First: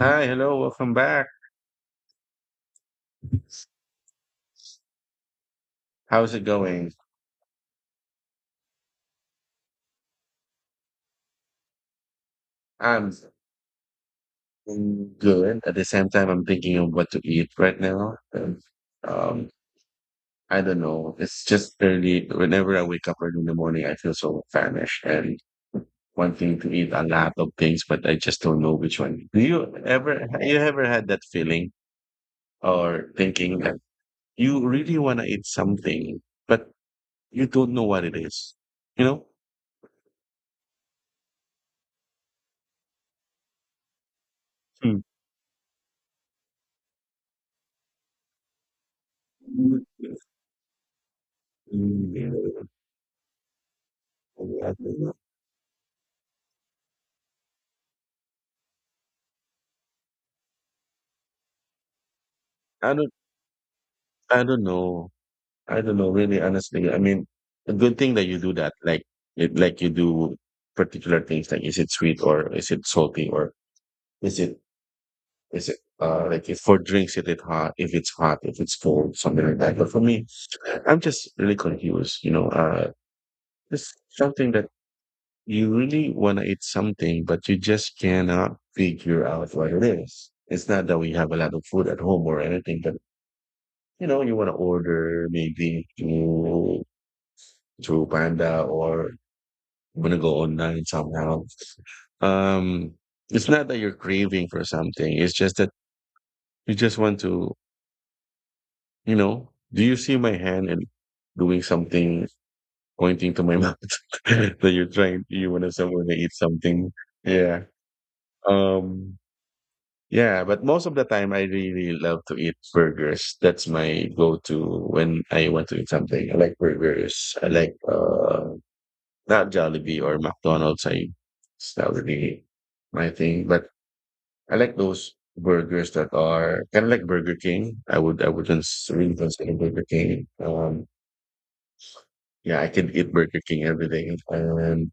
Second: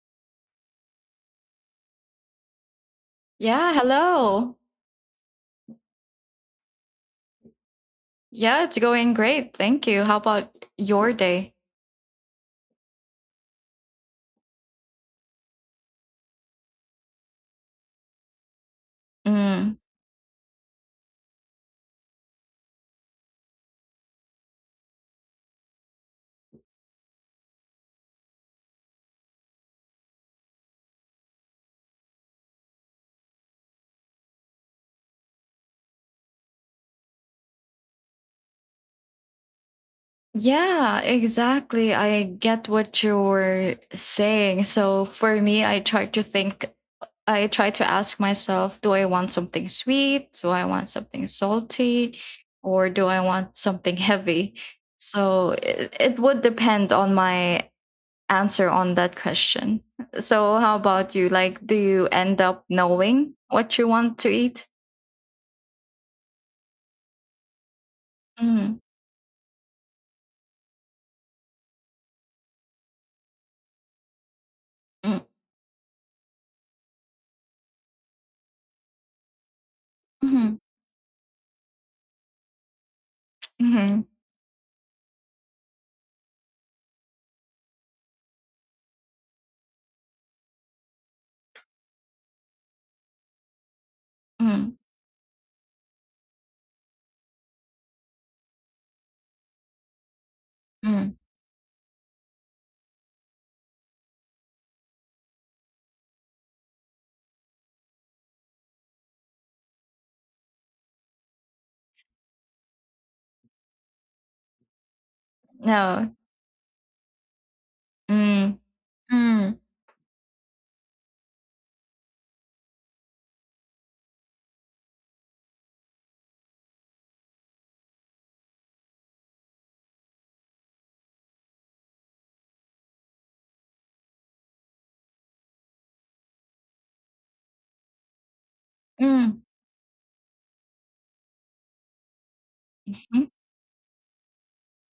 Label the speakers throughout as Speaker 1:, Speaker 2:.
Speaker 1: Hi, hello, welcome back.
Speaker 2: Yeah, hello.
Speaker 1: How's it going?
Speaker 2: Yeah, it's going great. Thank you. How about your day?
Speaker 1: I'm good. At the same time, I'm thinking of what to eat right now. And, um,
Speaker 2: Mm.
Speaker 1: I don't know. It's just early. Whenever I wake up early in the morning, I feel so famished and wanting to eat a lot of things, but I just don't know which one. Do you ever had that feeling or thinking that you really want to eat something, but you don't know what it is? You
Speaker 2: Yeah, exactly. I get what you're saying.
Speaker 1: know?
Speaker 2: So for me, I try to ask myself, do I want something
Speaker 1: Hmm.
Speaker 2: sweet? Do I want something salty? Or do I want something heavy? So it would depend on my answer on that question. So how about you? Like, do you end up
Speaker 1: I don't
Speaker 2: knowing what you want to
Speaker 1: I don't
Speaker 2: eat?
Speaker 1: know. I don't know really honestly. I mean, a good thing that you do that.
Speaker 2: Mm.
Speaker 1: Like it, like you do particular things, like is it sweet or is it salty or is it
Speaker 2: Mm.
Speaker 1: is it uh, like if for drinks, is it hot? If it's hot, if it's cold, something like that. But for me,
Speaker 2: Mhm.
Speaker 1: I'm just really confused, you know. It's
Speaker 2: Mhm.
Speaker 1: something that you really want to eat something, but you just cannot figure out what it is. It's not that we have a lot of food at home or anything, but you know, you want to
Speaker 2: Mhm.
Speaker 1: order. Maybe you through Panda or I'm gonna go online
Speaker 2: Mm.
Speaker 1: somehow. Um, it's not that you're craving for something. It's just that you just want to, you know, do you see my hand and doing something, pointing to my mouth, that you're trying, you want to somewhere
Speaker 2: No.
Speaker 1: to eat something. Yeah.
Speaker 2: Mm.
Speaker 1: Um,
Speaker 2: Mm.
Speaker 1: yeah, but most of the time I really love to eat burgers. That's my go-to when I want to eat something. I like burgers. I like, not Jollibee or McDonald's. I that would be my thing. But I like those burgers that are kind of like Burger King. I would I wouldn't really
Speaker 2: Mm.
Speaker 1: consider Burger King. Yeah, I could eat
Speaker 2: Mhm.
Speaker 1: Burger King every day. And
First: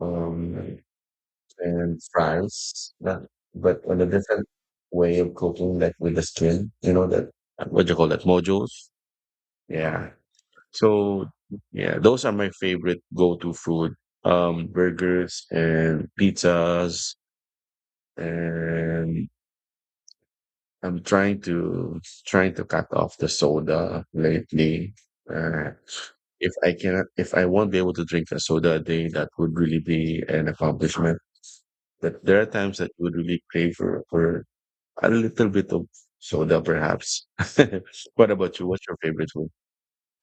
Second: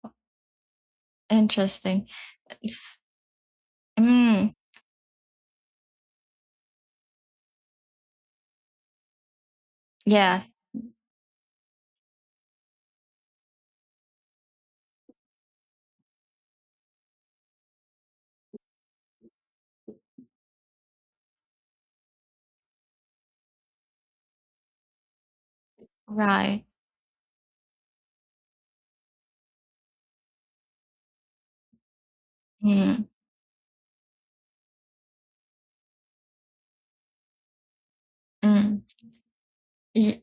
Speaker 1: um and
Speaker 2: Interesting.
Speaker 1: fries,
Speaker 2: It's
Speaker 1: not, but on a different
Speaker 2: mm,
Speaker 1: way of cooking, like with the skin. You know that, what do you call that, mojos? Yeah.
Speaker 2: yeah,
Speaker 1: So yeah, those are my favorite go-to food. Burgers and pizzas, and I'm trying to cut off the soda lately. Uh, if
Speaker 2: right.
Speaker 1: I cannot, if I won't be able to drink a soda a day, that would really be an accomplishment. But there are times that
Speaker 2: Mm.
Speaker 1: you would really crave for a little bit of soda, perhaps. What about you?
Speaker 2: Mm.
Speaker 1: What's your favorite food?
Speaker 2: Y-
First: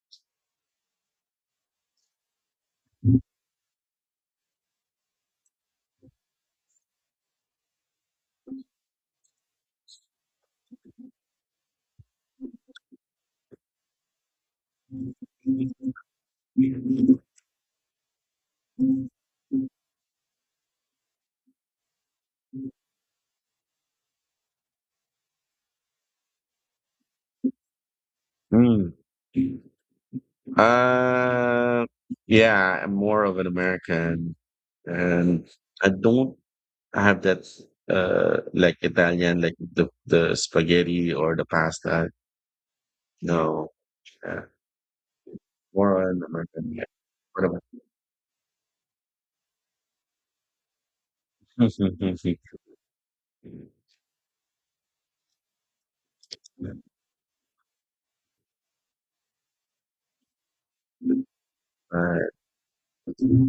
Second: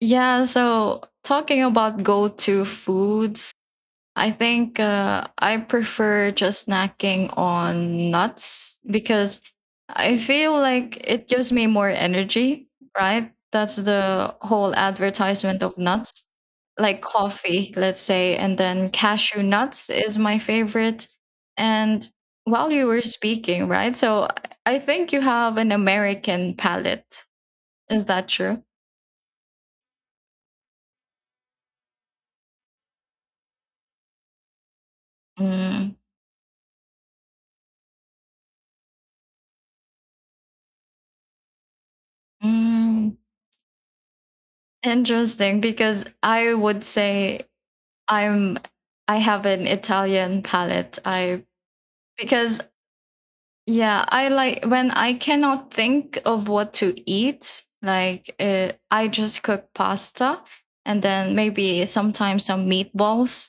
Speaker 2: yeah, so talking about go-to foods, I think I prefer just snacking on nuts because I feel like it gives me more energy, right? That's the whole advertisement of nuts, like coffee, let's say, and then cashew nuts is my favorite. And while you were speaking, right? So I think you have an American palate. Is that true?
Speaker 1: Mm. Uh, yeah, I'm more of an American, and I
Speaker 2: Mm.
Speaker 1: don't I have that uh, like Italian, like the spaghetti or the pasta.
Speaker 2: Mm.
Speaker 1: No, uh,
Speaker 2: Interesting, because
Speaker 1: more on
Speaker 2: I
Speaker 1: American.
Speaker 2: would
Speaker 1: Yeah.
Speaker 2: say
Speaker 1: What about?
Speaker 2: I'm I have an Italian palate. I because Yeah, I like when I cannot think of what to eat, like I just cook pasta and then maybe
Speaker 1: Uh,
Speaker 2: sometimes some meatballs.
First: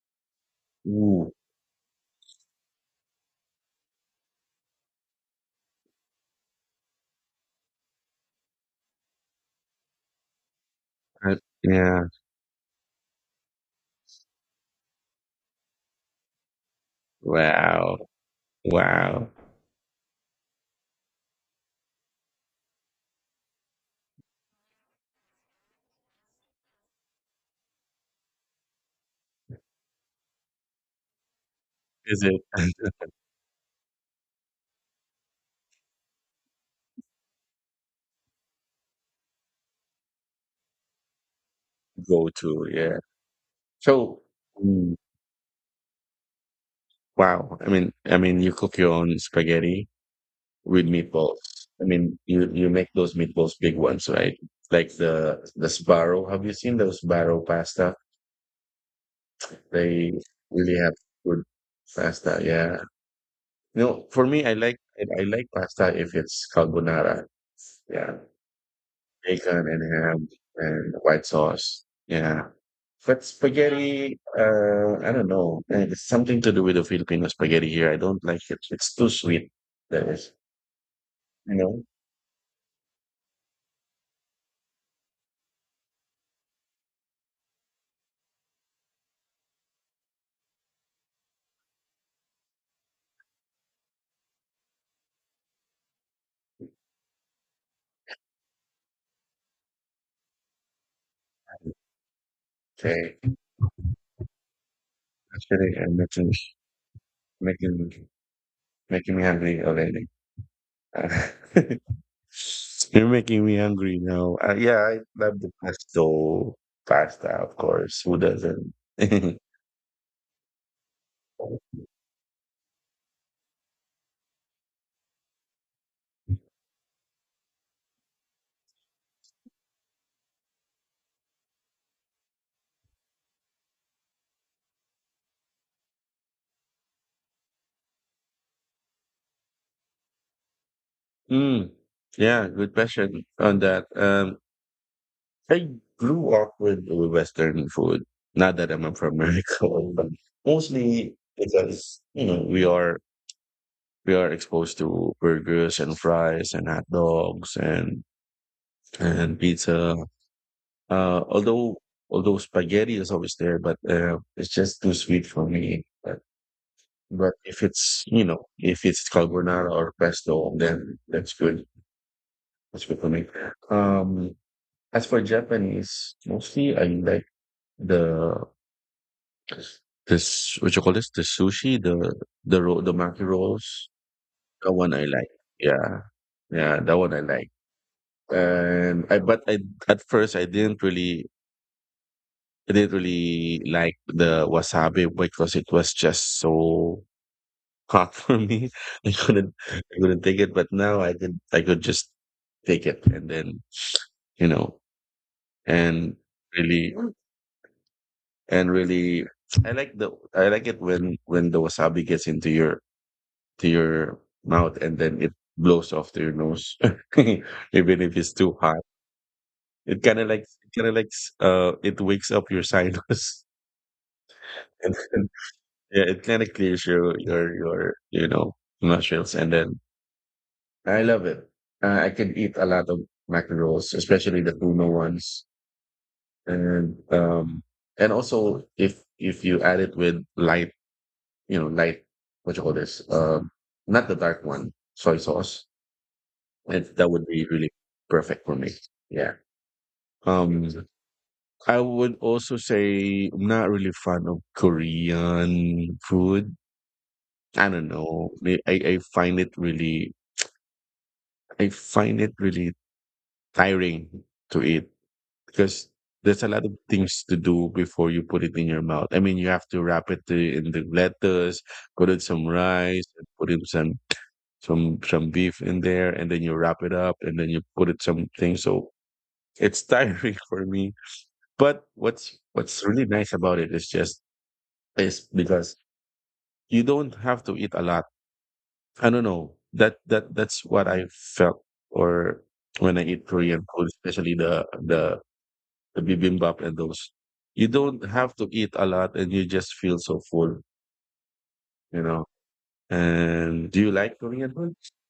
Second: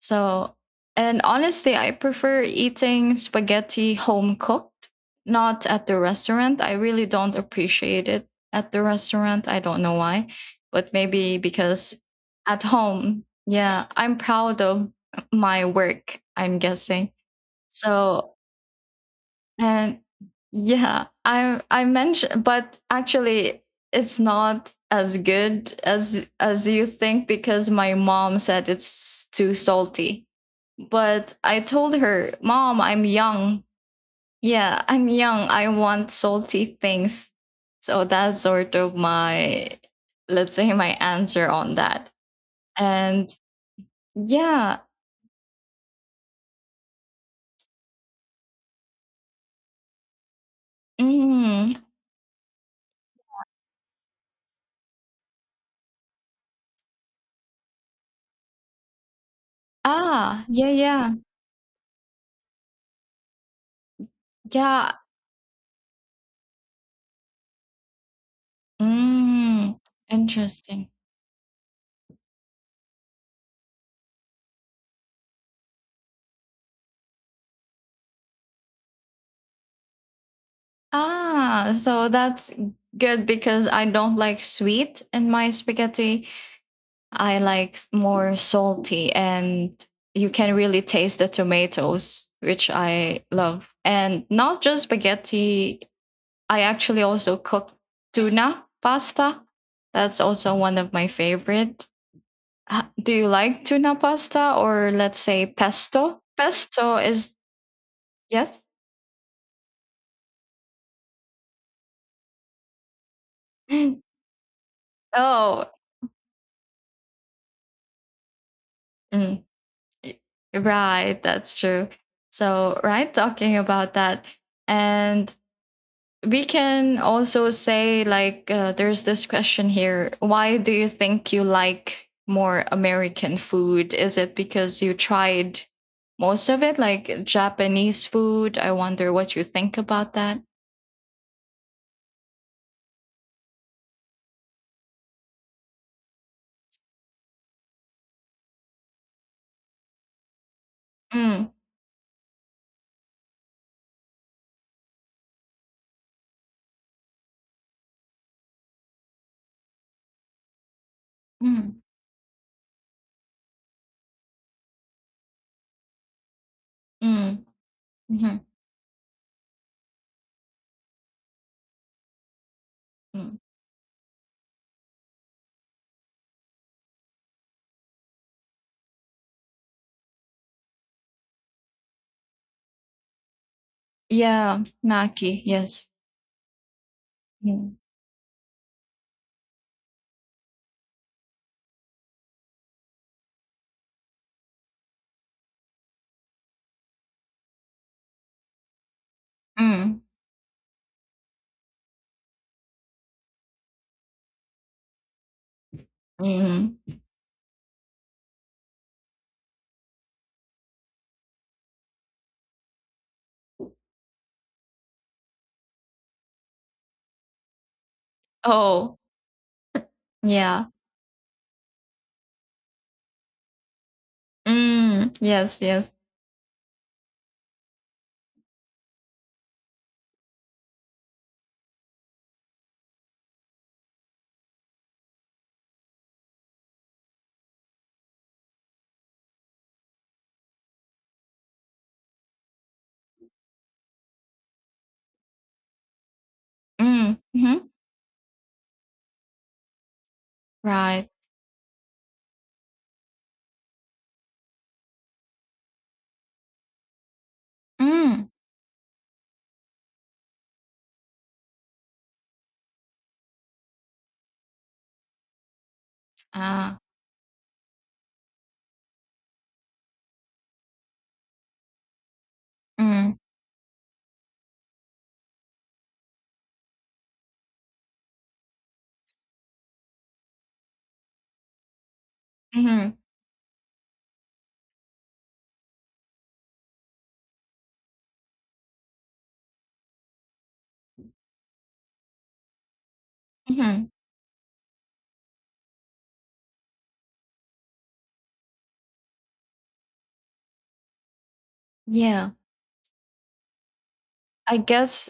Speaker 2: So, and
Speaker 1: ooh,
Speaker 2: honestly, I prefer eating spaghetti home cooked, not at the restaurant. I really don't appreciate it at the restaurant. I don't know why, but maybe
Speaker 1: I-
Speaker 2: because
Speaker 1: yeah.
Speaker 2: at home, yeah, I'm proud of my work, I'm guessing.
Speaker 1: Wow.
Speaker 2: So,
Speaker 1: Wow.
Speaker 2: and yeah, I mentioned, but actually, it's not as good as you think because my mom said it's too salty. But I told
Speaker 1: Is
Speaker 2: her,
Speaker 1: it
Speaker 2: "Mom, I'm young. Yeah, I'm young. I want salty things." So that's sort of my, let's say, my answer on that.
Speaker 1: go to? Yeah.
Speaker 2: And
Speaker 1: So,
Speaker 2: yeah.
Speaker 1: mm, wow. I mean, you cook your own spaghetti with meatballs.
Speaker 2: Mm.
Speaker 1: I mean, you make those meatballs big ones, right? Like the Sbarro. Have you seen those Sbarro pasta? They
Speaker 2: Ah. Yeah,
Speaker 1: really have
Speaker 2: yeah,
Speaker 1: good pasta. Yeah. You know, for me, I like
Speaker 2: yeah.
Speaker 1: I like pasta if it's carbonara. Yeah, bacon
Speaker 2: Mm,
Speaker 1: and ham
Speaker 2: interesting.
Speaker 1: and white sauce. Yeah. But spaghetti, I don't know. Eh, it's something to do with the Filipino spaghetti here. I don't like it. It's too sweet. That is, you
Speaker 2: Ah,
Speaker 1: know.
Speaker 2: so that's good because I don't like sweet in my spaghetti. I like more salty, and you can really taste the tomatoes, which I love. And not just spaghetti, I actually also cook tuna pasta. That's also one of my favorite. Do
Speaker 1: Okay,
Speaker 2: you like tuna pasta or, let's say,
Speaker 1: actually, I'm
Speaker 2: pesto?
Speaker 1: making
Speaker 2: Pesto is
Speaker 1: making
Speaker 2: yes.
Speaker 1: making me hungry already. Uh, you're making me hungry now. Yeah, I love the
Speaker 2: Oh,
Speaker 1: pesto pasta, of course. Who doesn't?
Speaker 2: mm. Y- Right, that's true. So, right, talking about that. And we can also say, like, there's this question here. Why do you think you like more American food? Is it because you tried most of it, like Japanese food? I wonder what you think about that.
Speaker 1: Mm, yeah, good question on that. I grew up with Western food. Not that I'm from America, but mostly
Speaker 2: Mm.
Speaker 1: because you know we are exposed to burgers and fries and hot dogs and pizza. Uh, although
Speaker 2: Mm.
Speaker 1: although spaghetti is always there, but it's just too sweet for me. But
Speaker 2: Mm.
Speaker 1: if it's, you
Speaker 2: Mhm.
Speaker 1: know, if it's carbonara or pesto, then that's good. That's good for me.
Speaker 2: Mm.
Speaker 1: Um, as for Japanese, mostly I like the this, what you call this, the sushi, the roll, the maki rolls,
Speaker 2: Yeah,
Speaker 1: that one I like.
Speaker 2: Maki, yes.
Speaker 1: Yeah, yeah, that one I like.
Speaker 2: Mm.
Speaker 1: And I but I at first I didn't really like the wasabi because it was just so hot for me, I couldn't I
Speaker 2: Mm.
Speaker 1: couldn't take it, but now I could just take it, and then, you know, and really
Speaker 2: Mm.
Speaker 1: really I like the I like it when the wasabi gets into your to your mouth, and then it blows off to your nose. Even if it's too hot.
Speaker 2: Oh,
Speaker 1: It kinda like
Speaker 2: yeah.
Speaker 1: it kinda like uh, it wakes up your sinus and
Speaker 2: Mm,
Speaker 1: then,
Speaker 2: yes, yes.
Speaker 1: yeah, it kinda clears your your you know, nostrils, and then I love it. I can eat a lot of mackerels, especially the tuna ones, and um, and also if you add it with light, you know, light, what you call this, not the dark one, soy sauce, it, that
Speaker 2: Mm,
Speaker 1: would be
Speaker 2: mhm,
Speaker 1: really perfect for me. Yeah. Um,
Speaker 2: right.
Speaker 1: I would also say I'm not really fan of Korean food. I don't
Speaker 2: Mm.
Speaker 1: know. I find it really I find it really tiring to eat. Because there's a lot of
Speaker 2: Ah.
Speaker 1: things to do before you put it in your mouth. I mean, you have to wrap in the lettuce, put in some rice,
Speaker 2: Mm.
Speaker 1: and put in some some beef in there, and then you wrap it up, and then you put it some things. So it's tiring for me. But what's
Speaker 2: Mhm.
Speaker 1: really nice about it is just is because you don't have to eat a lot. I don't know, that that that's what I felt or when I eat Korean
Speaker 2: Mhm.
Speaker 1: food, especially the the bibimbap and those. You don't have to eat a lot and you just feel so full, you know.
Speaker 2: Yeah,
Speaker 1: And do you like Korean
Speaker 2: I
Speaker 1: food?
Speaker 2: guess,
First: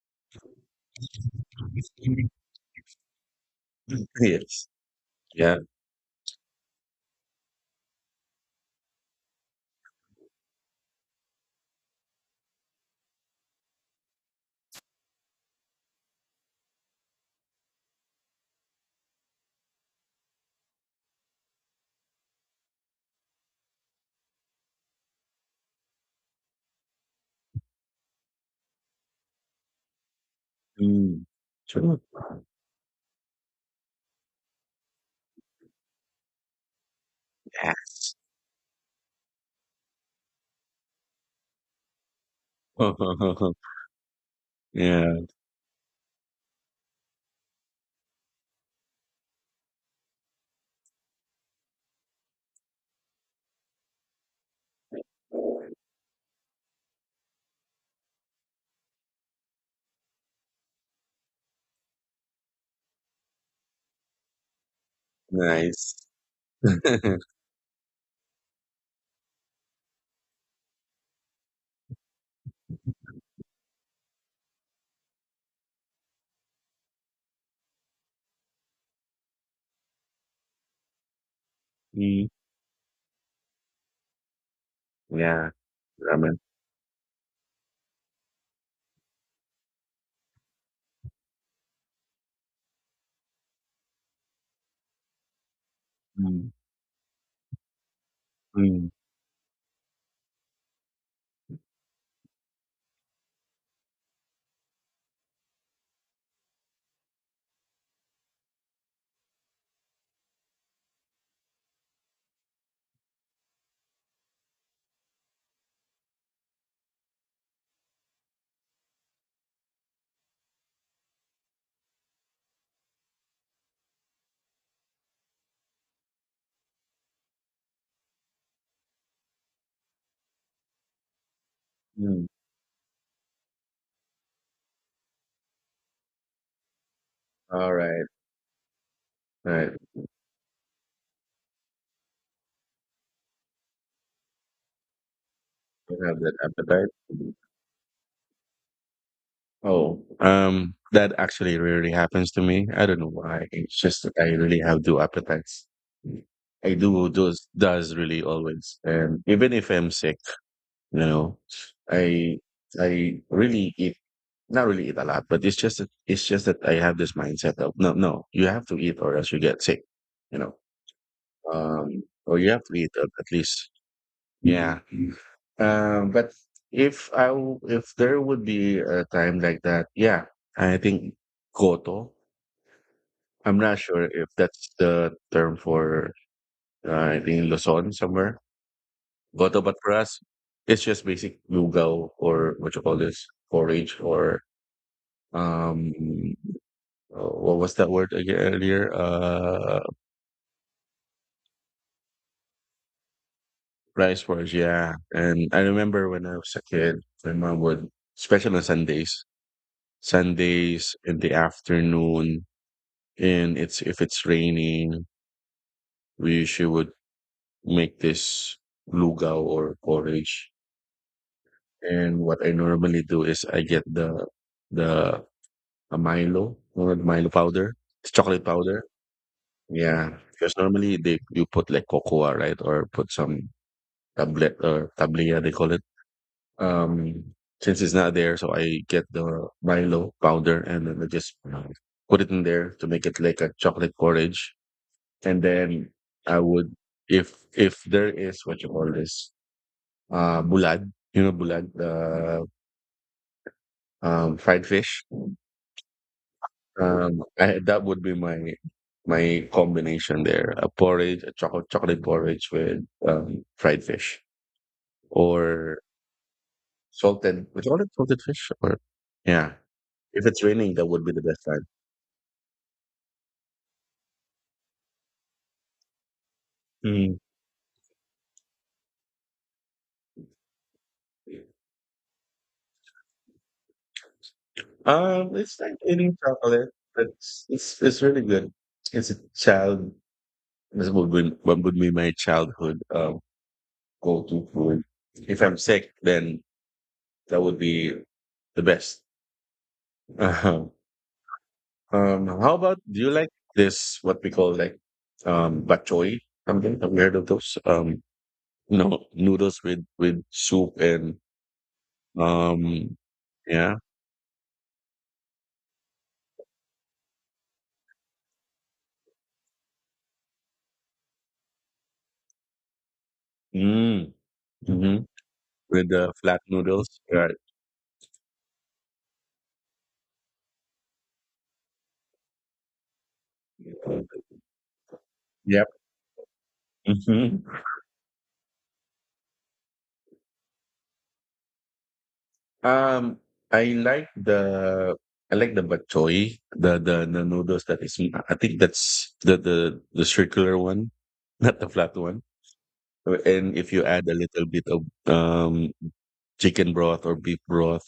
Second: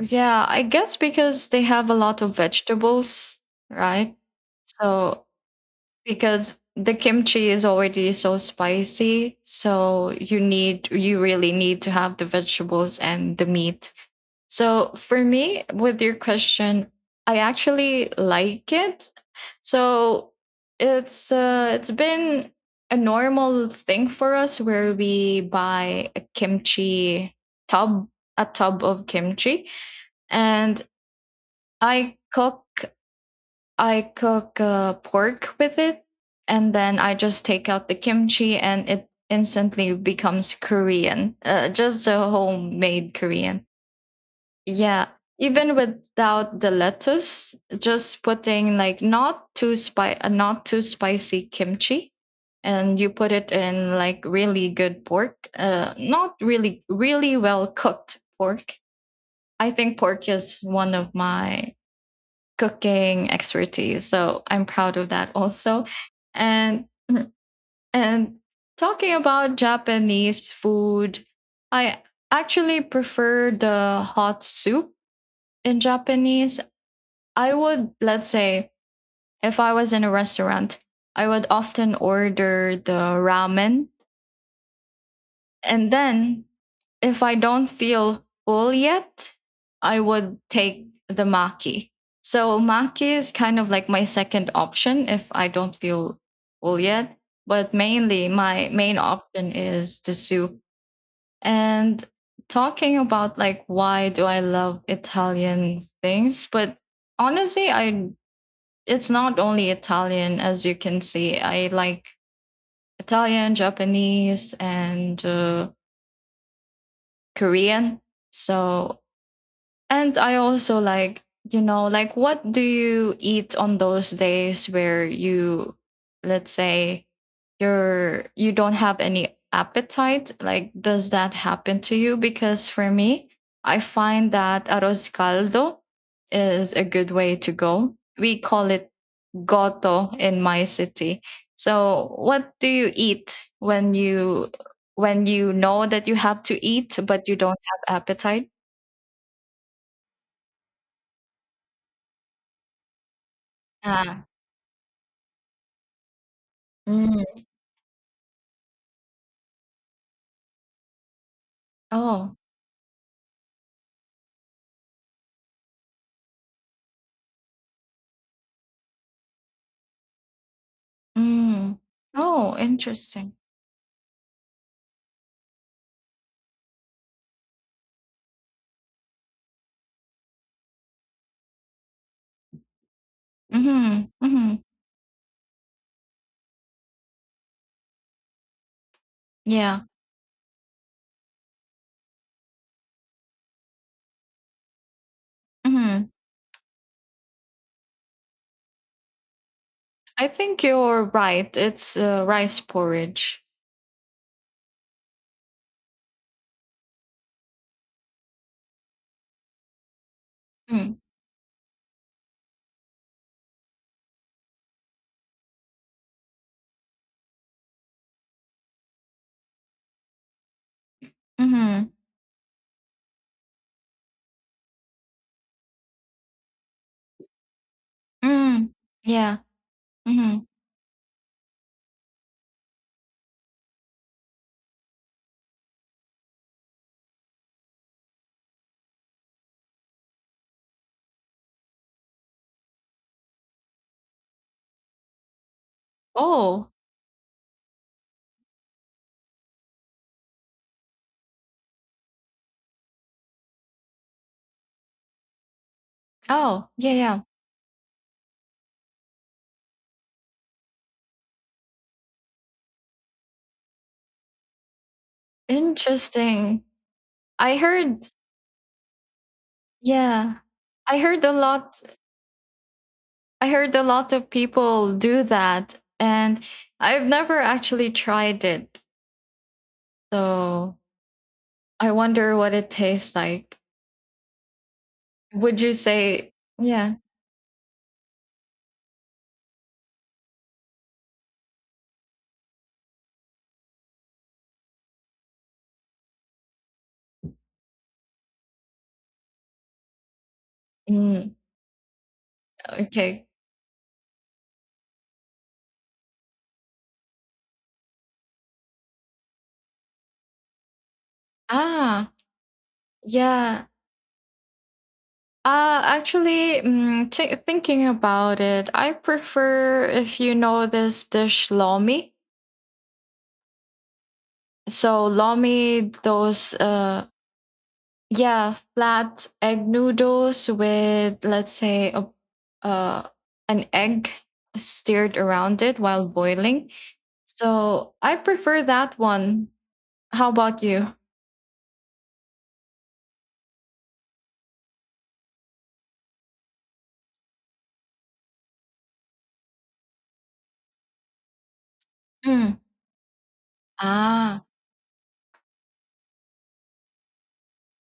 Speaker 2: yeah, I guess because they have a lot of vegetables, right?
Speaker 1: Yes.
Speaker 2: So,
Speaker 1: Yeah.
Speaker 2: because the kimchi is already so spicy, so you really need to have the vegetables and the meat. So for me, with your question, I actually like it. So it's been a normal thing for us where we buy a kimchi tub, a tub of kimchi, and
Speaker 1: Mm. Sure.
Speaker 2: I cook I cook pork with it, and then I just take out the
Speaker 1: Yes.
Speaker 2: kimchi, and it instantly becomes Korean, just a homemade Korean. Yeah,
Speaker 1: Yeah.
Speaker 2: even without the lettuce, just putting like not too spicy kimchi, and you put it in like really good pork, not really well cooked pork. I think pork is one of my cooking expertise, so I'm proud of that also.
Speaker 1: Nice.
Speaker 2: And and talking about Japanese food, I actually prefer the hot soup in Japanese. I would, let's say, if I was in a restaurant, I would often
Speaker 1: Mm.
Speaker 2: order the ramen.
Speaker 1: Yeah.
Speaker 2: And
Speaker 1: Ramen.
Speaker 2: then if I don't feel full yet, I would take the maki. So maki is kind of like my second option if I don't feel
Speaker 1: Mm.
Speaker 2: full yet. But mainly, my
Speaker 1: Mm.
Speaker 2: main option is the soup. And talking about like why do I love Italian things, but honestly, I it's not only Italian, as you can see. I like Italian, Japanese, and Korean. So, and I also like, you know, like what do you eat on those days where you, let's say, you don't have any appetite? Like, does that happen to you?
Speaker 1: Mm.
Speaker 2: Because for me, I find that arroz caldo is a good way to
Speaker 1: All
Speaker 2: go.
Speaker 1: right.
Speaker 2: We call it
Speaker 1: All right.
Speaker 2: goto in my city. So, what do you eat when you know
Speaker 1: You
Speaker 2: that you
Speaker 1: have that
Speaker 2: have to eat but
Speaker 1: appetite.
Speaker 2: you don't have appetite?
Speaker 1: Oh, that actually rarely happens to me. I don't know why. It's just that
Speaker 2: Ah.
Speaker 1: I really have two appetites. I do,
Speaker 2: Mm.
Speaker 1: does really always, and even if I'm sick, you know,
Speaker 2: Oh.
Speaker 1: I I really eat not really eat a lot, but it's just that I have this mindset of no, no, you have to eat or else you get sick, you know,
Speaker 2: Mm.
Speaker 1: or you
Speaker 2: Oh,
Speaker 1: have to eat at
Speaker 2: interesting.
Speaker 1: least yeah. But if if there would be a time like that, yeah, I think Goto. I'm not sure
Speaker 2: Mhm.
Speaker 1: if
Speaker 2: Mhm.
Speaker 1: that's the term for I think Luzon somewhere. Goto, but
Speaker 2: Yeah.
Speaker 1: for us, it's just basic lugaw or what you call this forage or um
Speaker 2: Mhm.
Speaker 1: what was that word again earlier?
Speaker 2: I think you're right. It's rice porridge.
Speaker 1: Rice forage. Yeah, and I remember when I was a kid, my mom would, especially on Sundays, Sundays
Speaker 2: Mm.
Speaker 1: in the afternoon, and it's if it's raining, we usually would make this lugaw or porridge.
Speaker 2: Mhm.
Speaker 1: And what I normally do is I get the a Milo or the Milo powder, it's chocolate
Speaker 2: Mm.
Speaker 1: powder,
Speaker 2: Yeah.
Speaker 1: yeah,
Speaker 2: Mhm.
Speaker 1: because normally they you put like cocoa, right, or put some tablet or tablilla they call it, um, since it's not there, so I get the Milo powder, and then I just put it in there to make it like a chocolate porridge. And then I
Speaker 2: Oh.
Speaker 1: would, if there is what you call this, bulad, you know, bulad, the fried fish.
Speaker 2: Oh, yeah, yeah.
Speaker 1: I, that would be my my combination there: a porridge, a chocolate porridge with fried fish, or
Speaker 2: Interesting.
Speaker 1: salted.
Speaker 2: I
Speaker 1: What do you call it?
Speaker 2: heard,
Speaker 1: Salted fish, or yeah. If
Speaker 2: yeah.
Speaker 1: it's raining, that
Speaker 2: I
Speaker 1: would be the
Speaker 2: heard a
Speaker 1: best time.
Speaker 2: lot I heard a lot of people do that, and I've
Speaker 1: Mm.
Speaker 2: never actually tried it. So I wonder what it tastes like.
Speaker 1: It's
Speaker 2: Would you
Speaker 1: like eating
Speaker 2: say,
Speaker 1: chocolate.
Speaker 2: yeah?
Speaker 1: It's really good. It's a child, this would be what would be my childhood go-to food. If I'm sick, then that would be the best. Uh-huh.
Speaker 2: Mm,
Speaker 1: How about do you
Speaker 2: okay.
Speaker 1: like this what we call like um, bok choy something? Have you heard of those? You know, noodles with soup and
Speaker 2: Ah,
Speaker 1: um,
Speaker 2: yeah.
Speaker 1: yeah,
Speaker 2: Actually, thinking about it, I prefer, if you know this dish, lomi.
Speaker 1: mm, hmm,
Speaker 2: So lomi,
Speaker 1: with flat
Speaker 2: those
Speaker 1: noodles, right?
Speaker 2: yeah, flat egg noodles with, let's say, a uh, an egg stirred around
Speaker 1: Yep.
Speaker 2: it while boiling. So I prefer that one. How about you?
Speaker 1: Um, I like the I like the bok choy, the the noodles, that is. I think that's the the circular one, not the flat one.
Speaker 2: Mm.
Speaker 1: And if you add a
Speaker 2: Ah,
Speaker 1: little bit of um, chicken broth or beef broth,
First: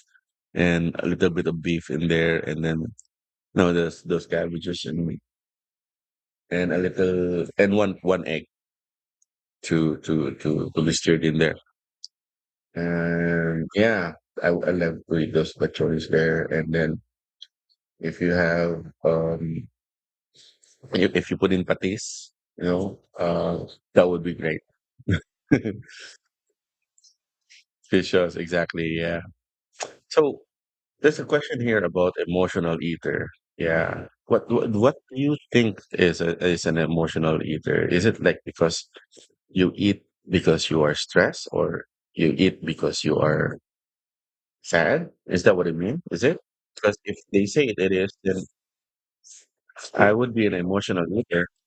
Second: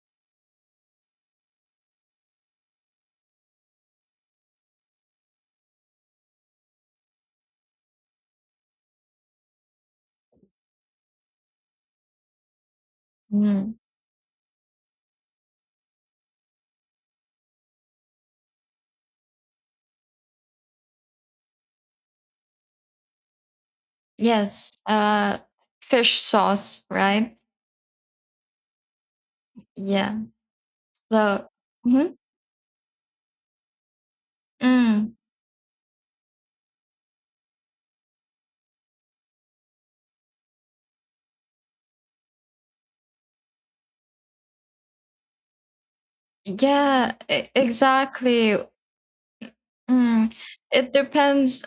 Speaker 1: and a little bit of beef in there, and then no, those cabbages, and a little, and one egg to be stirred in there. And
Speaker 2: mm,
Speaker 1: yeah, I love to eat those bok choys there, and then if you have um, you, if you put in patis, you know, that would be great.
Speaker 2: yes. Fish sauce, right?
Speaker 1: Fishers, exactly. Yeah.
Speaker 2: Yeah.
Speaker 1: So there's a
Speaker 2: So,
Speaker 1: question here about
Speaker 2: mhm.
Speaker 1: emotional eater. Yeah. What
Speaker 2: Mm.
Speaker 1: do you think is a, is an emotional eater? Is it like because you eat because you are stressed, or you eat because you are sad? Is that what it means? Is it? Because
Speaker 2: Yeah,
Speaker 1: if they say it, it is, then
Speaker 2: exactly.
Speaker 1: I
Speaker 2: Mm.
Speaker 1: would be an
Speaker 2: It
Speaker 1: emotional eater.
Speaker 2: depends.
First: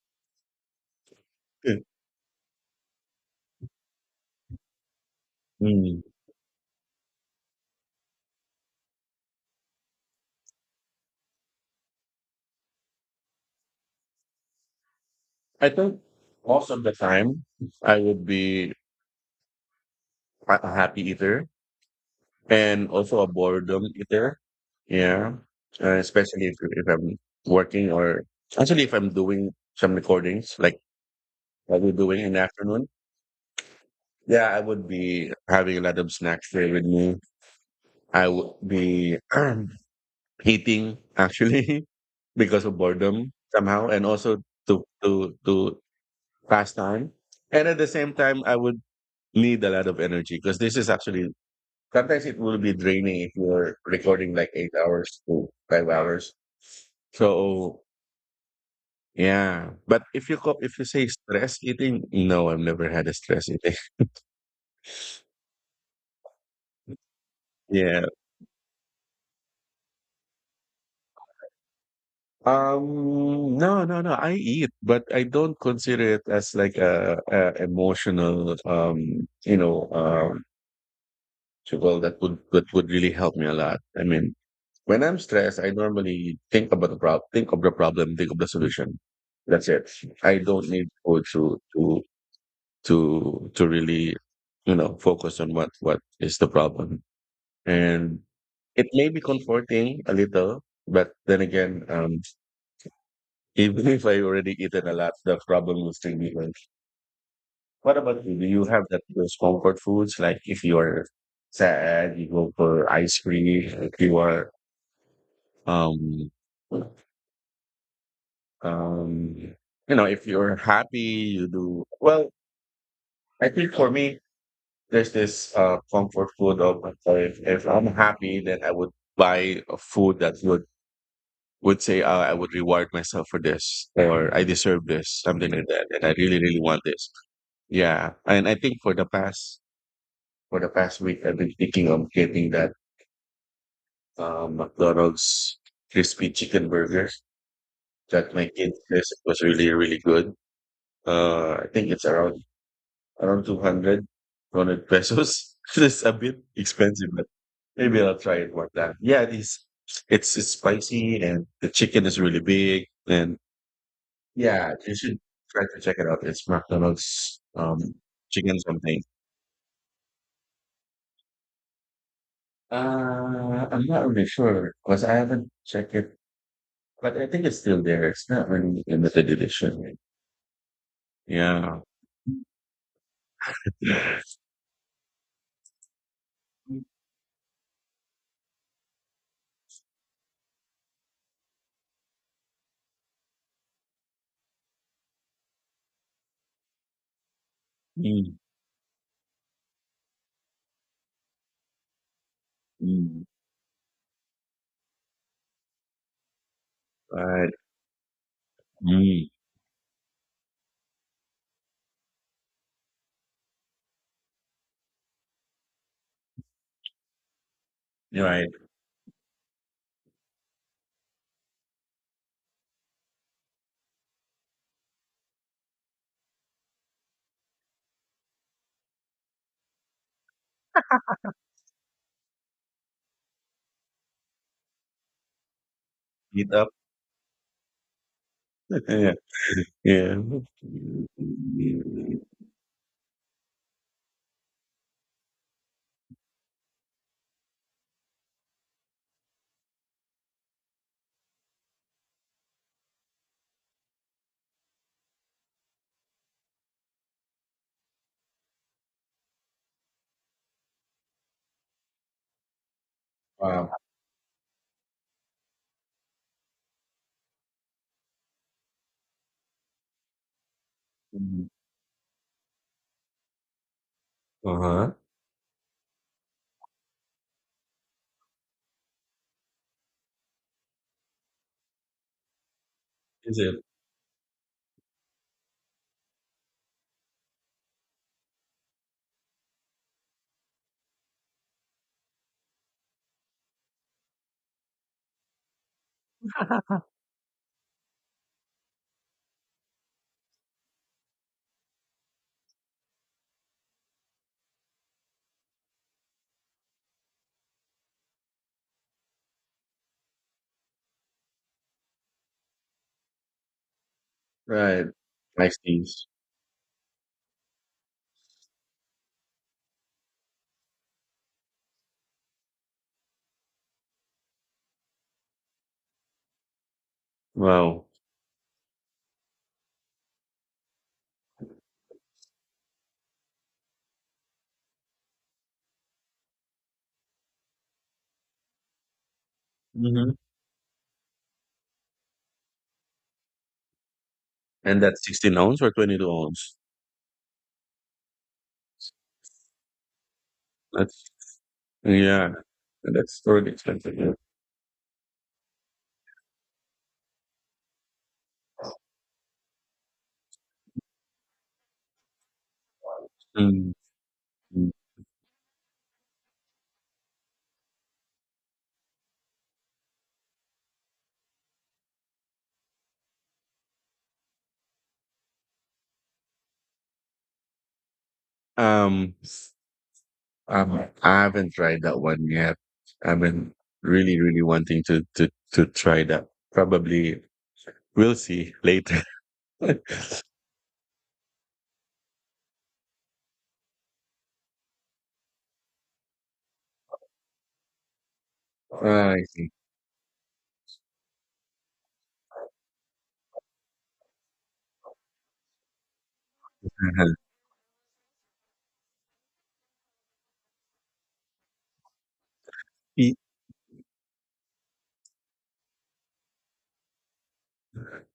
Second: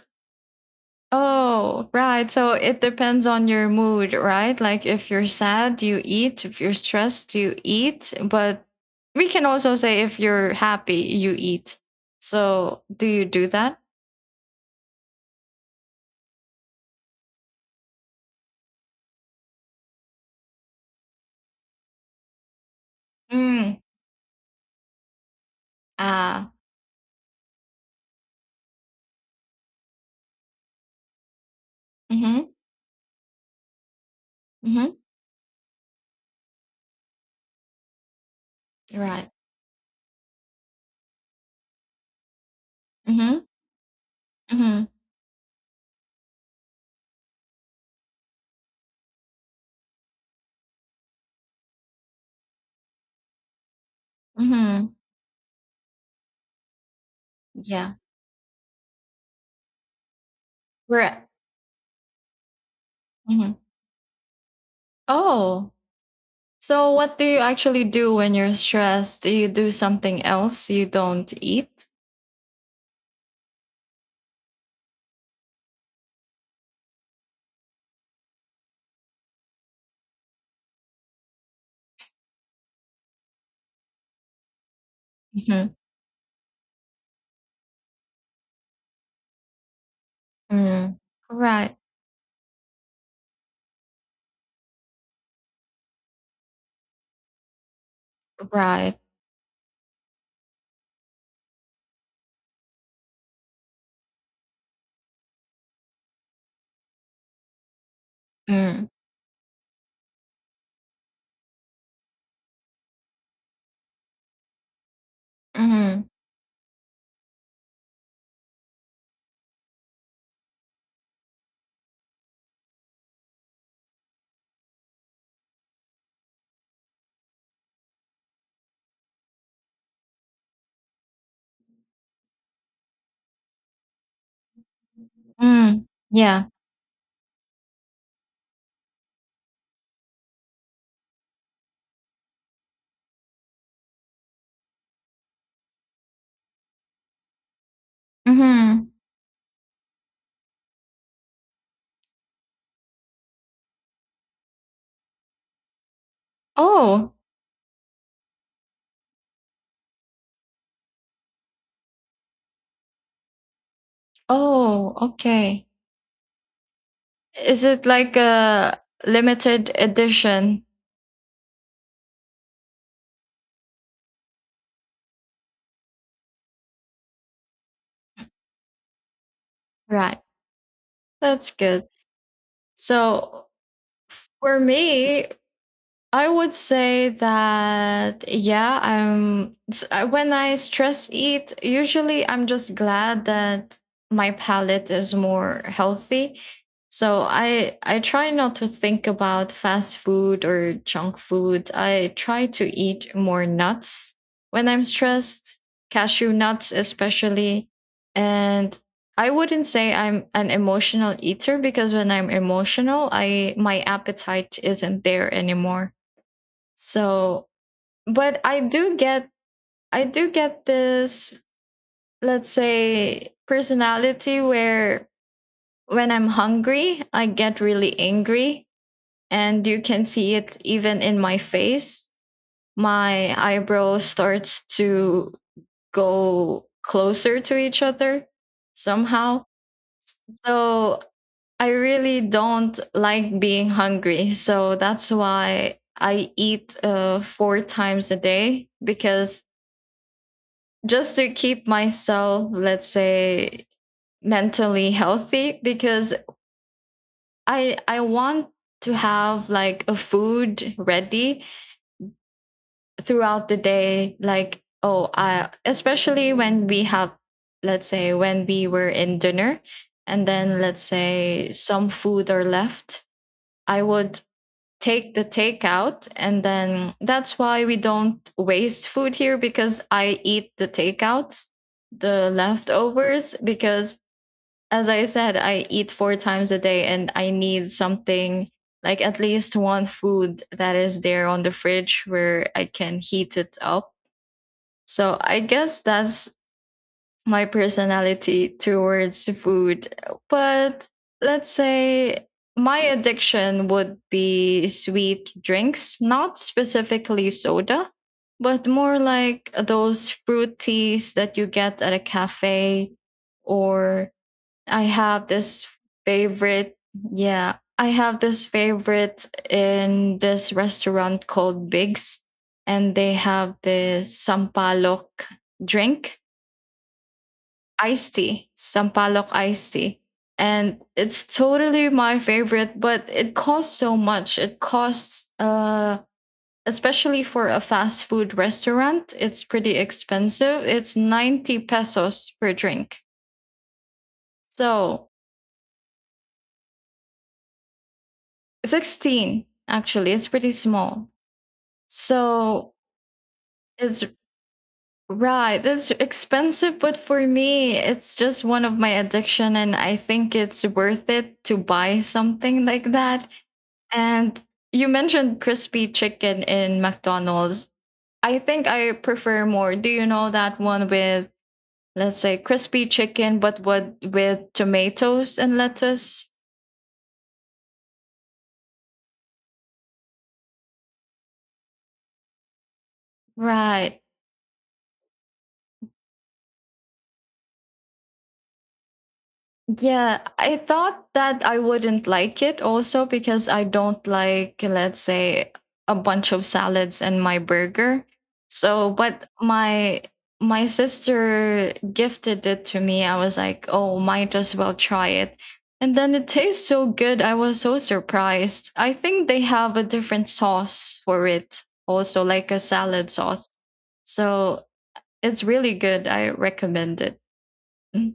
Speaker 2: Oh, right. So it depends on your mood, right? Like if you're sad, you
Speaker 1: Hmm.
Speaker 2: eat. If you're stressed, you eat. But we can also say if you're happy, you eat. So do you do that?
Speaker 1: I think most of the time I would be a happy eater and also a
Speaker 2: Mm.
Speaker 1: boredom eater. Yeah, especially
Speaker 2: Ah.
Speaker 1: if I'm working or actually if I'm doing some recordings like what we're doing in the
Speaker 2: Mhm.
Speaker 1: afternoon. Yeah, I would
Speaker 2: Mhm.
Speaker 1: be having a lot of snacks there with me. I would be
Speaker 2: Right.
Speaker 1: eating actually because of boredom
Speaker 2: Mhm.
Speaker 1: somehow, and also to
Speaker 2: Mhm.
Speaker 1: to to pass time. And at the same time, I would need a lot of energy, because this is actually sometimes it will be draining if you're recording like eight
Speaker 2: Mhm.
Speaker 1: hours to 5 hours. So
Speaker 2: Yeah.
Speaker 1: yeah, but if you say
Speaker 2: Right.
Speaker 1: stress eating, no, I've never had a stress
Speaker 2: Mhm.
Speaker 1: eating.
Speaker 2: Oh. So what do you actually
Speaker 1: Yeah.
Speaker 2: do when you're stressed? Do you do something else? You don't eat?
Speaker 1: No, no, no. I eat, but I don't consider it as like a emotional. So, well, that would really help me a lot. I mean, when I'm stressed, I
Speaker 2: Mhm.
Speaker 1: normally think about the problem, think of the problem, think of the solution. That's it. I don't need
Speaker 2: Mm.
Speaker 1: food to
Speaker 2: Right.
Speaker 1: to to to really focus on what is the problem, and it
Speaker 2: Right.
Speaker 1: may be comforting a little, but then again, even if I already eaten a lot, the problem will still be there. What about you? Do you
Speaker 2: Mm.
Speaker 1: have that those comfort foods, like if you are sad, you go for ice cream, if you are
Speaker 2: Mhm.
Speaker 1: um um you know if you're happy, you do well? I think for me there's this comfort food of if I'm happy, then I would buy a food that would say, I would reward myself for this, or I deserve this, something like
Speaker 2: Mm.
Speaker 1: that, and I really
Speaker 2: Yeah.
Speaker 1: really want this. Yeah, and I think for the past week, I've been thinking of getting that McDonald's crispy chicken burger that my kids
Speaker 2: Mhm.
Speaker 1: says it was really really good. I think it's around 200 pesos. It's a bit expensive,
Speaker 2: Oh.
Speaker 1: but maybe I'll try it one time. Yeah, it is. It's spicy, and the chicken is really big. And yeah,
Speaker 2: Oh,
Speaker 1: you should try
Speaker 2: okay.
Speaker 1: to check it out. It's McDonald's,
Speaker 2: Is it like
Speaker 1: chicken
Speaker 2: a
Speaker 1: something.
Speaker 2: limited edition?
Speaker 1: I'm not really sure because I haven't checked it, but I think it's still there. It's not really limited edition.
Speaker 2: Right. That's
Speaker 1: Yeah.
Speaker 2: good. So for me, I would say that yeah, when I stress eat, usually I'm just glad that my palate is more healthy. So I try
Speaker 1: Mm,
Speaker 2: not to think about fast food or junk food. I try to eat
Speaker 1: mm,
Speaker 2: more nuts when I'm stressed, cashew nuts
Speaker 1: right.
Speaker 2: especially. And I
Speaker 1: Mm,
Speaker 2: wouldn't say I'm an emotional eater because when I'm emotional, I my appetite isn't there anymore. So, but
Speaker 1: right.
Speaker 2: I do get this, let's say, personality where when I'm hungry, I get really angry and you can see it even in my face. My eyebrow starts to
Speaker 1: Eat
Speaker 2: go
Speaker 1: up.
Speaker 2: closer to each other
Speaker 1: Yeah.
Speaker 2: somehow.
Speaker 1: Yeah.
Speaker 2: So, I really don't like being hungry. So that's why I eat four times a day, because just to keep myself, let's say, mentally healthy, because I want to have like a food ready throughout the
Speaker 1: Wow.
Speaker 2: day, like, oh, I especially when we have, let's say, when we were in dinner, and then, let's
Speaker 1: uh
Speaker 2: say, some food are left, I would
Speaker 1: Uh-huh.
Speaker 2: take the takeout, and then that's why we don't waste food here, because I eat the leftovers,
Speaker 1: Is it?
Speaker 2: because, as I said, I eat four times a day and I need something like at least one food that is there on the fridge where I can heat it up. So I guess that's my personality towards food. But let's say my addiction would be sweet drinks, not specifically soda, but more like those fruit teas that you get at a cafe, or I
Speaker 1: Right.
Speaker 2: have
Speaker 1: I
Speaker 2: this
Speaker 1: see.
Speaker 2: favorite, yeah, I have this favorite in this restaurant called Biggs, and they have this sampalok drink,
Speaker 1: Wow.
Speaker 2: iced tea, sampalok iced tea. And it's totally my favorite, but it costs so much. Especially for a fast food restaurant, it's pretty
Speaker 1: Hmm.
Speaker 2: expensive. It's 90 pesos per drink.
Speaker 1: And that's
Speaker 2: So
Speaker 1: 16 ounce or 22 ounce?
Speaker 2: 16, actually it's pretty
Speaker 1: That's,
Speaker 2: small.
Speaker 1: yeah,
Speaker 2: So,
Speaker 1: that's pretty expensive.
Speaker 2: it's
Speaker 1: Yeah.
Speaker 2: right, it's expensive, but for me it's just one of my addiction, and I think it's worth it to buy something like that.
Speaker 1: Mm.
Speaker 2: And
Speaker 1: Mm.
Speaker 2: you mentioned crispy chicken in McDonald's. I think I prefer more. Do you know that one with, let's say, crispy chicken but what with tomatoes and lettuce,
Speaker 1: Um, I haven't tried that one yet. I've been
Speaker 2: right?
Speaker 1: really, really wanting to try that. Probably we'll see later.
Speaker 2: Yeah, I thought that I wouldn't like it also because I don't like, let's say, a bunch of salads and my burger. So,
Speaker 1: Right.
Speaker 2: but my sister gifted it to me. I was like, "Oh, might as well try it." And then it tastes so good. I was so surprised. I think they have a different sauce for it also, like a salad sauce. So, it's really good. I recommend it. Mm-hmm.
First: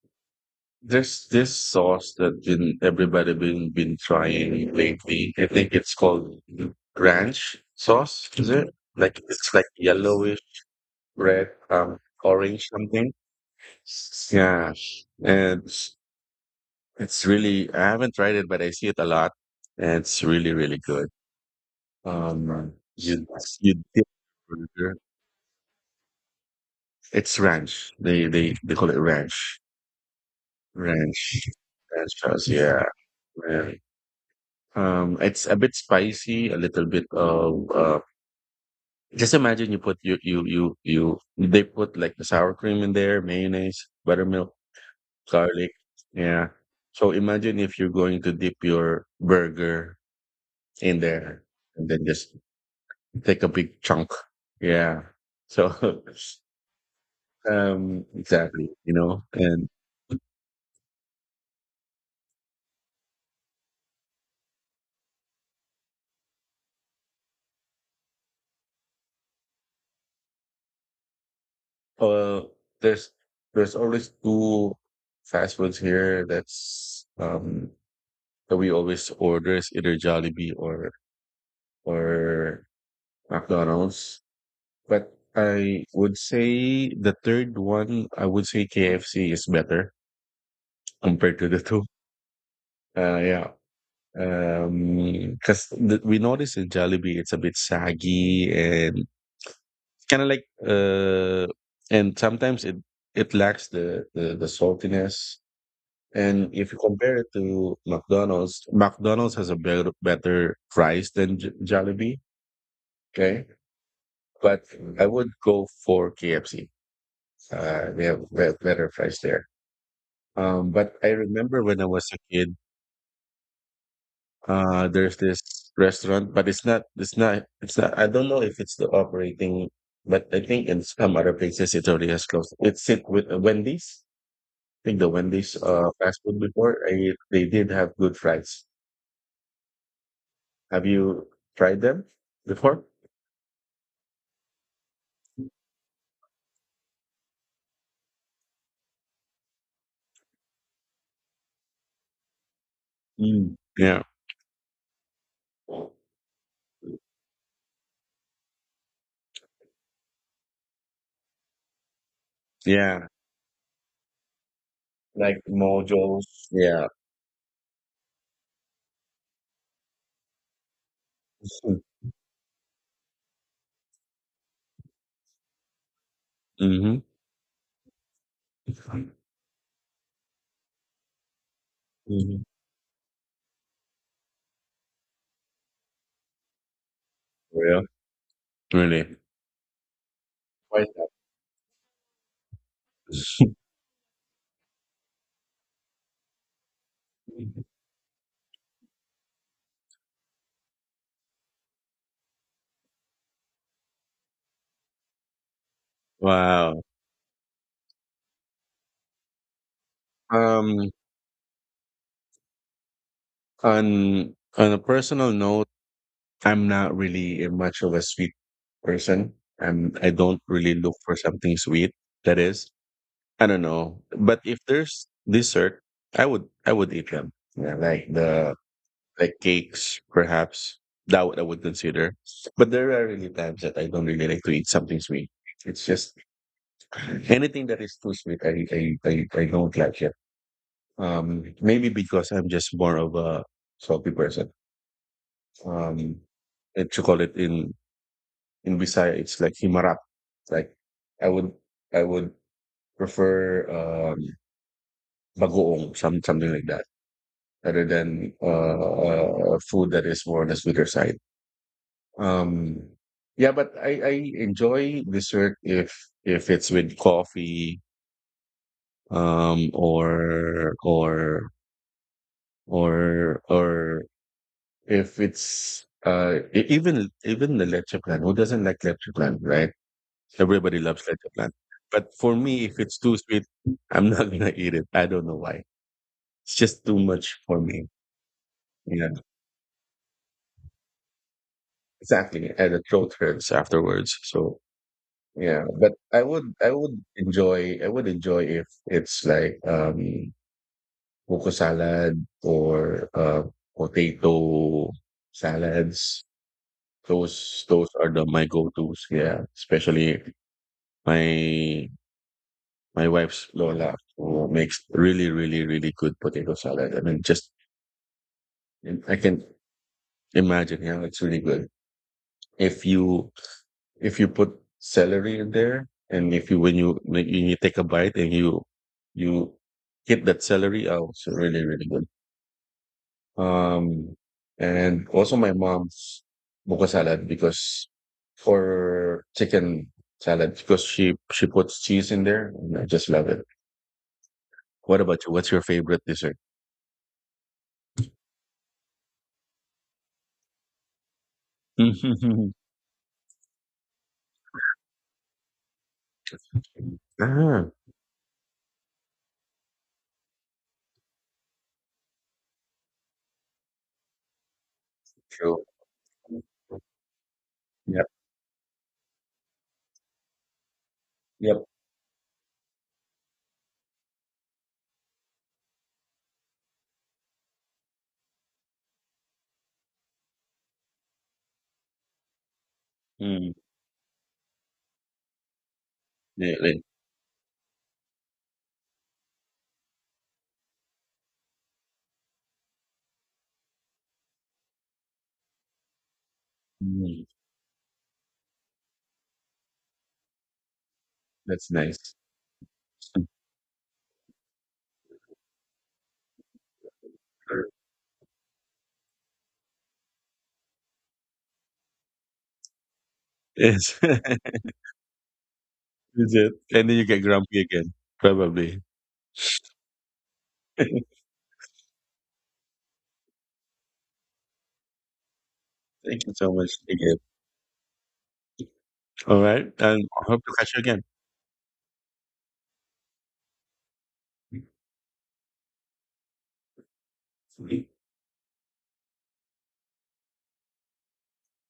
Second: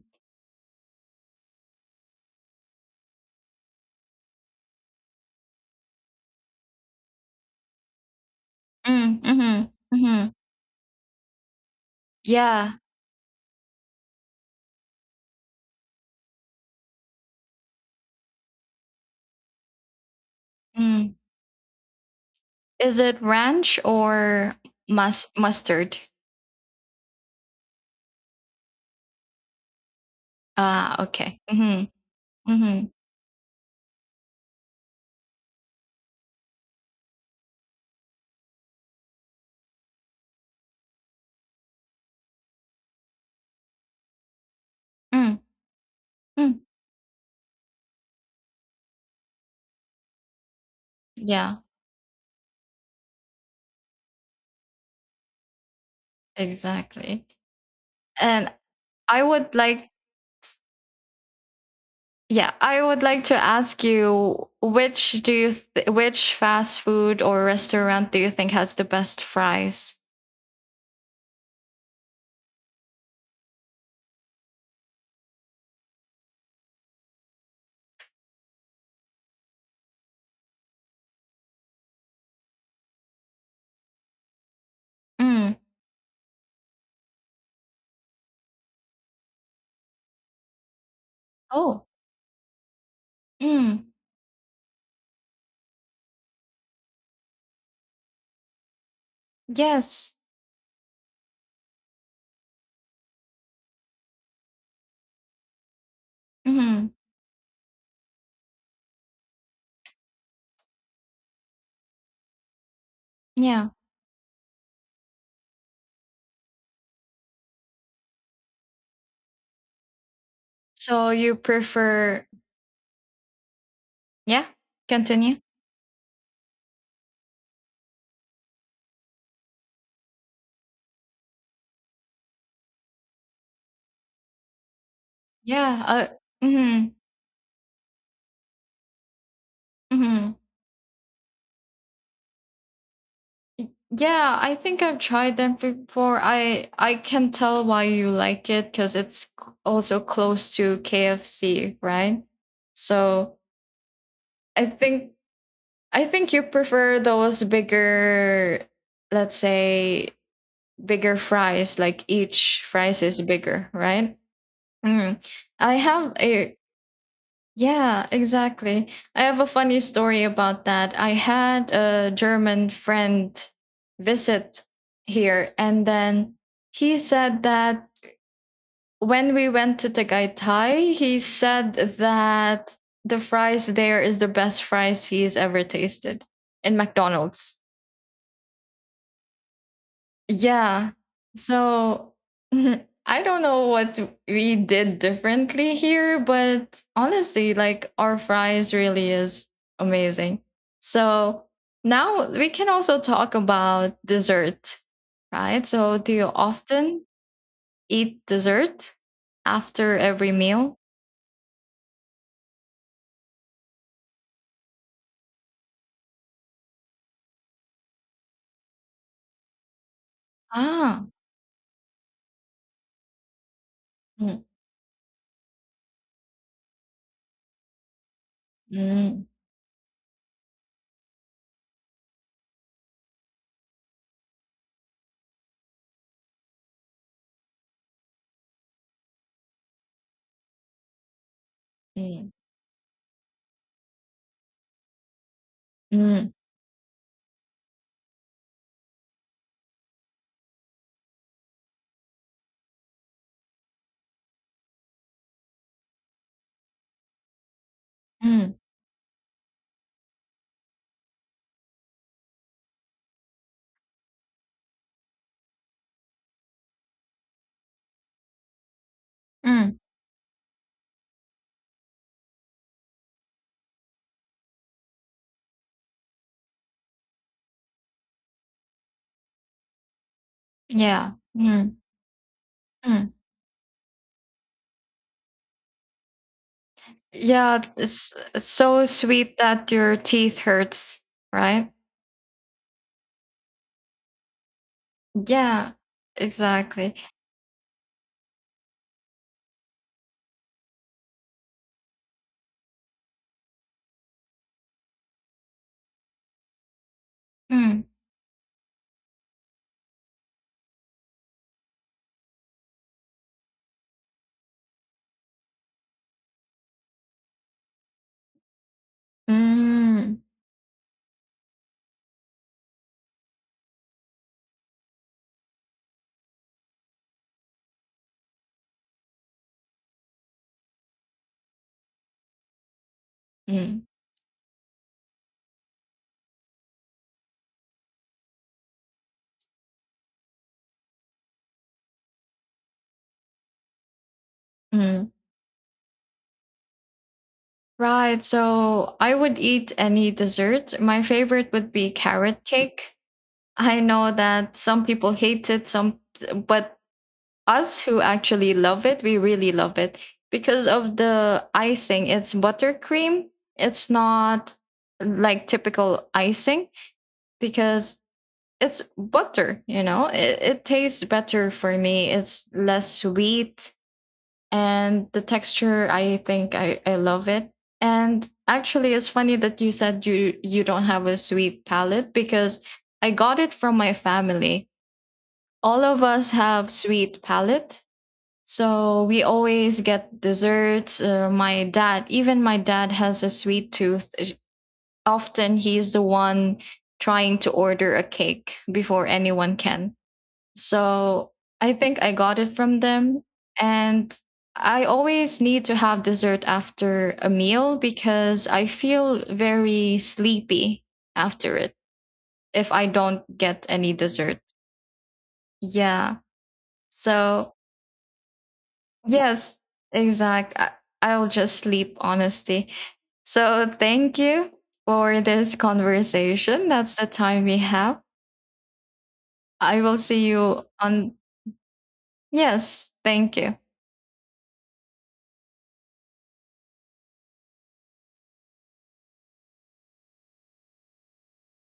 Speaker 1: There's this sauce that been everybody been trying lately. I think it's called ranch sauce. Is it like, it's like
Speaker 2: Mm-hmm. Mm-hmm.
Speaker 1: yellowish red, orange
Speaker 2: Yeah.
Speaker 1: something? Yeah, and it's really, I haven't tried it, but I see it a lot, and it's really really good.
Speaker 2: Mm.
Speaker 1: Um,
Speaker 2: Is it
Speaker 1: you you
Speaker 2: ranch
Speaker 1: dip
Speaker 2: or
Speaker 1: burger.
Speaker 2: mustard?
Speaker 1: It's ranch. They call it ranch.
Speaker 2: Ah, okay.
Speaker 1: Ranch
Speaker 2: Mm-hmm.
Speaker 1: Ranch sauce. Yeah,
Speaker 2: Mm-hmm.
Speaker 1: man. It's a bit spicy, a little bit of just imagine you put you you you you they put like the sour cream in there, mayonnaise, buttermilk,
Speaker 2: Mm.
Speaker 1: garlic. Yeah.
Speaker 2: Mm.
Speaker 1: So imagine if you're going to dip your burger in there,
Speaker 2: Yeah,
Speaker 1: and then just take a big chunk. Yeah. So
Speaker 2: exactly. And
Speaker 1: exactly, you
Speaker 2: I
Speaker 1: know.
Speaker 2: would
Speaker 1: And
Speaker 2: like, yeah, I would like to ask you, which which fast food or restaurant do you think has the best fries?
Speaker 1: uh there's there's always two fast foods here that's that we always order is either Jollibee or McDonald's. But
Speaker 2: Mm.
Speaker 1: I would say the third one, I would say KFC is better compared to the two.
Speaker 2: Oh.
Speaker 1: Yeah.
Speaker 2: Mm.
Speaker 1: Because we notice in Jollibee, it's a bit saggy and
Speaker 2: Yes.
Speaker 1: kind of like, and sometimes it lacks the saltiness. And if you
Speaker 2: Mm-hmm.
Speaker 1: compare it to McDonald's, McDonald's has a better price than Jollibee. Okay.
Speaker 2: Yeah.
Speaker 1: But I would go for KFC. They have better fries there. But I
Speaker 2: So you
Speaker 1: remember when I was a
Speaker 2: prefer?
Speaker 1: kid,
Speaker 2: Yeah.
Speaker 1: there's
Speaker 2: Continue.
Speaker 1: this restaurant, but it's not. I don't know if it's the operating, but I think in some other places it already has closed. It's it with Wendy's. I think the Wendy's
Speaker 2: Yeah.
Speaker 1: fast food before
Speaker 2: Mm-hmm.
Speaker 1: I, they did have good fries.
Speaker 2: Mm-hmm.
Speaker 1: Have you tried them before?
Speaker 2: Yeah, I think I've tried them before. I can tell why you like it because it's also close to KFC, right? So
Speaker 1: Mm. Yeah,
Speaker 2: I think I think you prefer those bigger, let's say, bigger fries, like each fries
Speaker 1: yeah,
Speaker 2: is bigger, right? Mm.
Speaker 1: like
Speaker 2: I have
Speaker 1: Mojo's.
Speaker 2: a
Speaker 1: Yeah.
Speaker 2: Yeah, exactly. I have a funny story about that. I had a German friend visit here, and then he
Speaker 1: Mm-hmm.
Speaker 2: said that when we went to Tagaytay, he said
Speaker 1: Mhm.
Speaker 2: that the fries there is the best fries he's ever tasted in McDonald's.
Speaker 1: Real? Really?
Speaker 2: Yeah.
Speaker 1: Right.
Speaker 2: So I don't know what we did differently here, but honestly, like our fries really is amazing. So now we can also talk about dessert, right? So do you
Speaker 1: Wow.
Speaker 2: often eat dessert after every meal?
Speaker 1: Um, on a personal note, I'm not really a much of a sweet person. I don't really look
Speaker 2: Ah.
Speaker 1: for something sweet. That is, I don't know. But
Speaker 2: Mm.
Speaker 1: if there's dessert, I would eat them. Yeah,
Speaker 2: Mm.
Speaker 1: like cakes, perhaps that would I would consider. But there are really times that I don't really like to eat something sweet. It's just anything that is too sweet. I don't like it. Maybe
Speaker 2: Mm.
Speaker 1: because I'm just more of a salty person. Um,
Speaker 2: Mm.
Speaker 1: and to call it in Bisaya, it's like himarap. Like I would I would prefer, bagoong, something like that, rather than
Speaker 2: Mm.
Speaker 1: food that is more on the sweeter side. Um, yeah, but I enjoy dessert if it's with coffee,
Speaker 2: Mm.
Speaker 1: or or or if it's even the leche plan, who doesn't like leche plan, right? Everybody loves
Speaker 2: Yeah.
Speaker 1: leche plan.
Speaker 2: Mm.
Speaker 1: But for me, if it's
Speaker 2: Mm.
Speaker 1: too sweet, I'm not gonna eat it. I don't know why. It's just too much for
Speaker 2: Yeah,
Speaker 1: me.
Speaker 2: it's so
Speaker 1: Yeah,
Speaker 2: sweet that your teeth hurts, right?
Speaker 1: exactly, and the throat hurts afterwards. So yeah,
Speaker 2: Yeah,
Speaker 1: but i would i
Speaker 2: exactly.
Speaker 1: would enjoy i would enjoy if it's like coco salad or potato salads. those
Speaker 2: Mm.
Speaker 1: those are the my go-to's. Yeah, especially My my wife's Lola who makes really, really, really good potato salad. I mean, just I can
Speaker 2: Mm.
Speaker 1: imagine. Yeah, it's really good. If you if you put celery in there, and if you when you when you take a bite, and you get that celery, oh, it's really, really good.
Speaker 2: Mm.
Speaker 1: Um, and also my mom's buko salad, because for chicken salad, because she puts cheese in there, and I just love it. What
Speaker 2: Mm.
Speaker 1: about you? What's your favorite dessert?
Speaker 2: Right. So I would eat any dessert. My favorite would be carrot
Speaker 1: Mhm.
Speaker 2: cake. I know that some people hate it, some but
Speaker 1: Ah,
Speaker 2: us who actually love it, we really love it because of the icing. It's buttercream. It's not like
Speaker 1: true.
Speaker 2: typical icing because
Speaker 1: Yep,
Speaker 2: it's butter. It tastes better
Speaker 1: yep.
Speaker 2: for me, it's less sweet, and the texture, I think, I love it. And actually it's funny that you said you don't have a sweet palate, because I got it
Speaker 1: Mm,
Speaker 2: from my family. All of us have
Speaker 1: really.
Speaker 2: sweet palate, so we always get desserts. My dad Even my dad has a sweet tooth. Often he's the one
Speaker 1: Mm,
Speaker 2: trying to order a cake before anyone can, so
Speaker 1: that's
Speaker 2: I think I
Speaker 1: nice.
Speaker 2: got it from them. And I always need to have dessert after a
Speaker 1: Super.
Speaker 2: meal because I feel very sleepy after it if I don't get any
Speaker 1: Yes.
Speaker 2: dessert. Yeah.
Speaker 1: Is it? And then you get
Speaker 2: So,
Speaker 1: grumpy again, probably.
Speaker 2: yes, exact. I- I'll just sleep, honestly. So, thank you for this
Speaker 1: Thank you so
Speaker 2: conversation.
Speaker 1: much
Speaker 2: That's the
Speaker 1: again.
Speaker 2: time we have.
Speaker 1: All right.
Speaker 2: I will
Speaker 1: And I
Speaker 2: see
Speaker 1: hope to
Speaker 2: you
Speaker 1: catch you
Speaker 2: on. Yes, thank you.
Speaker 1: again.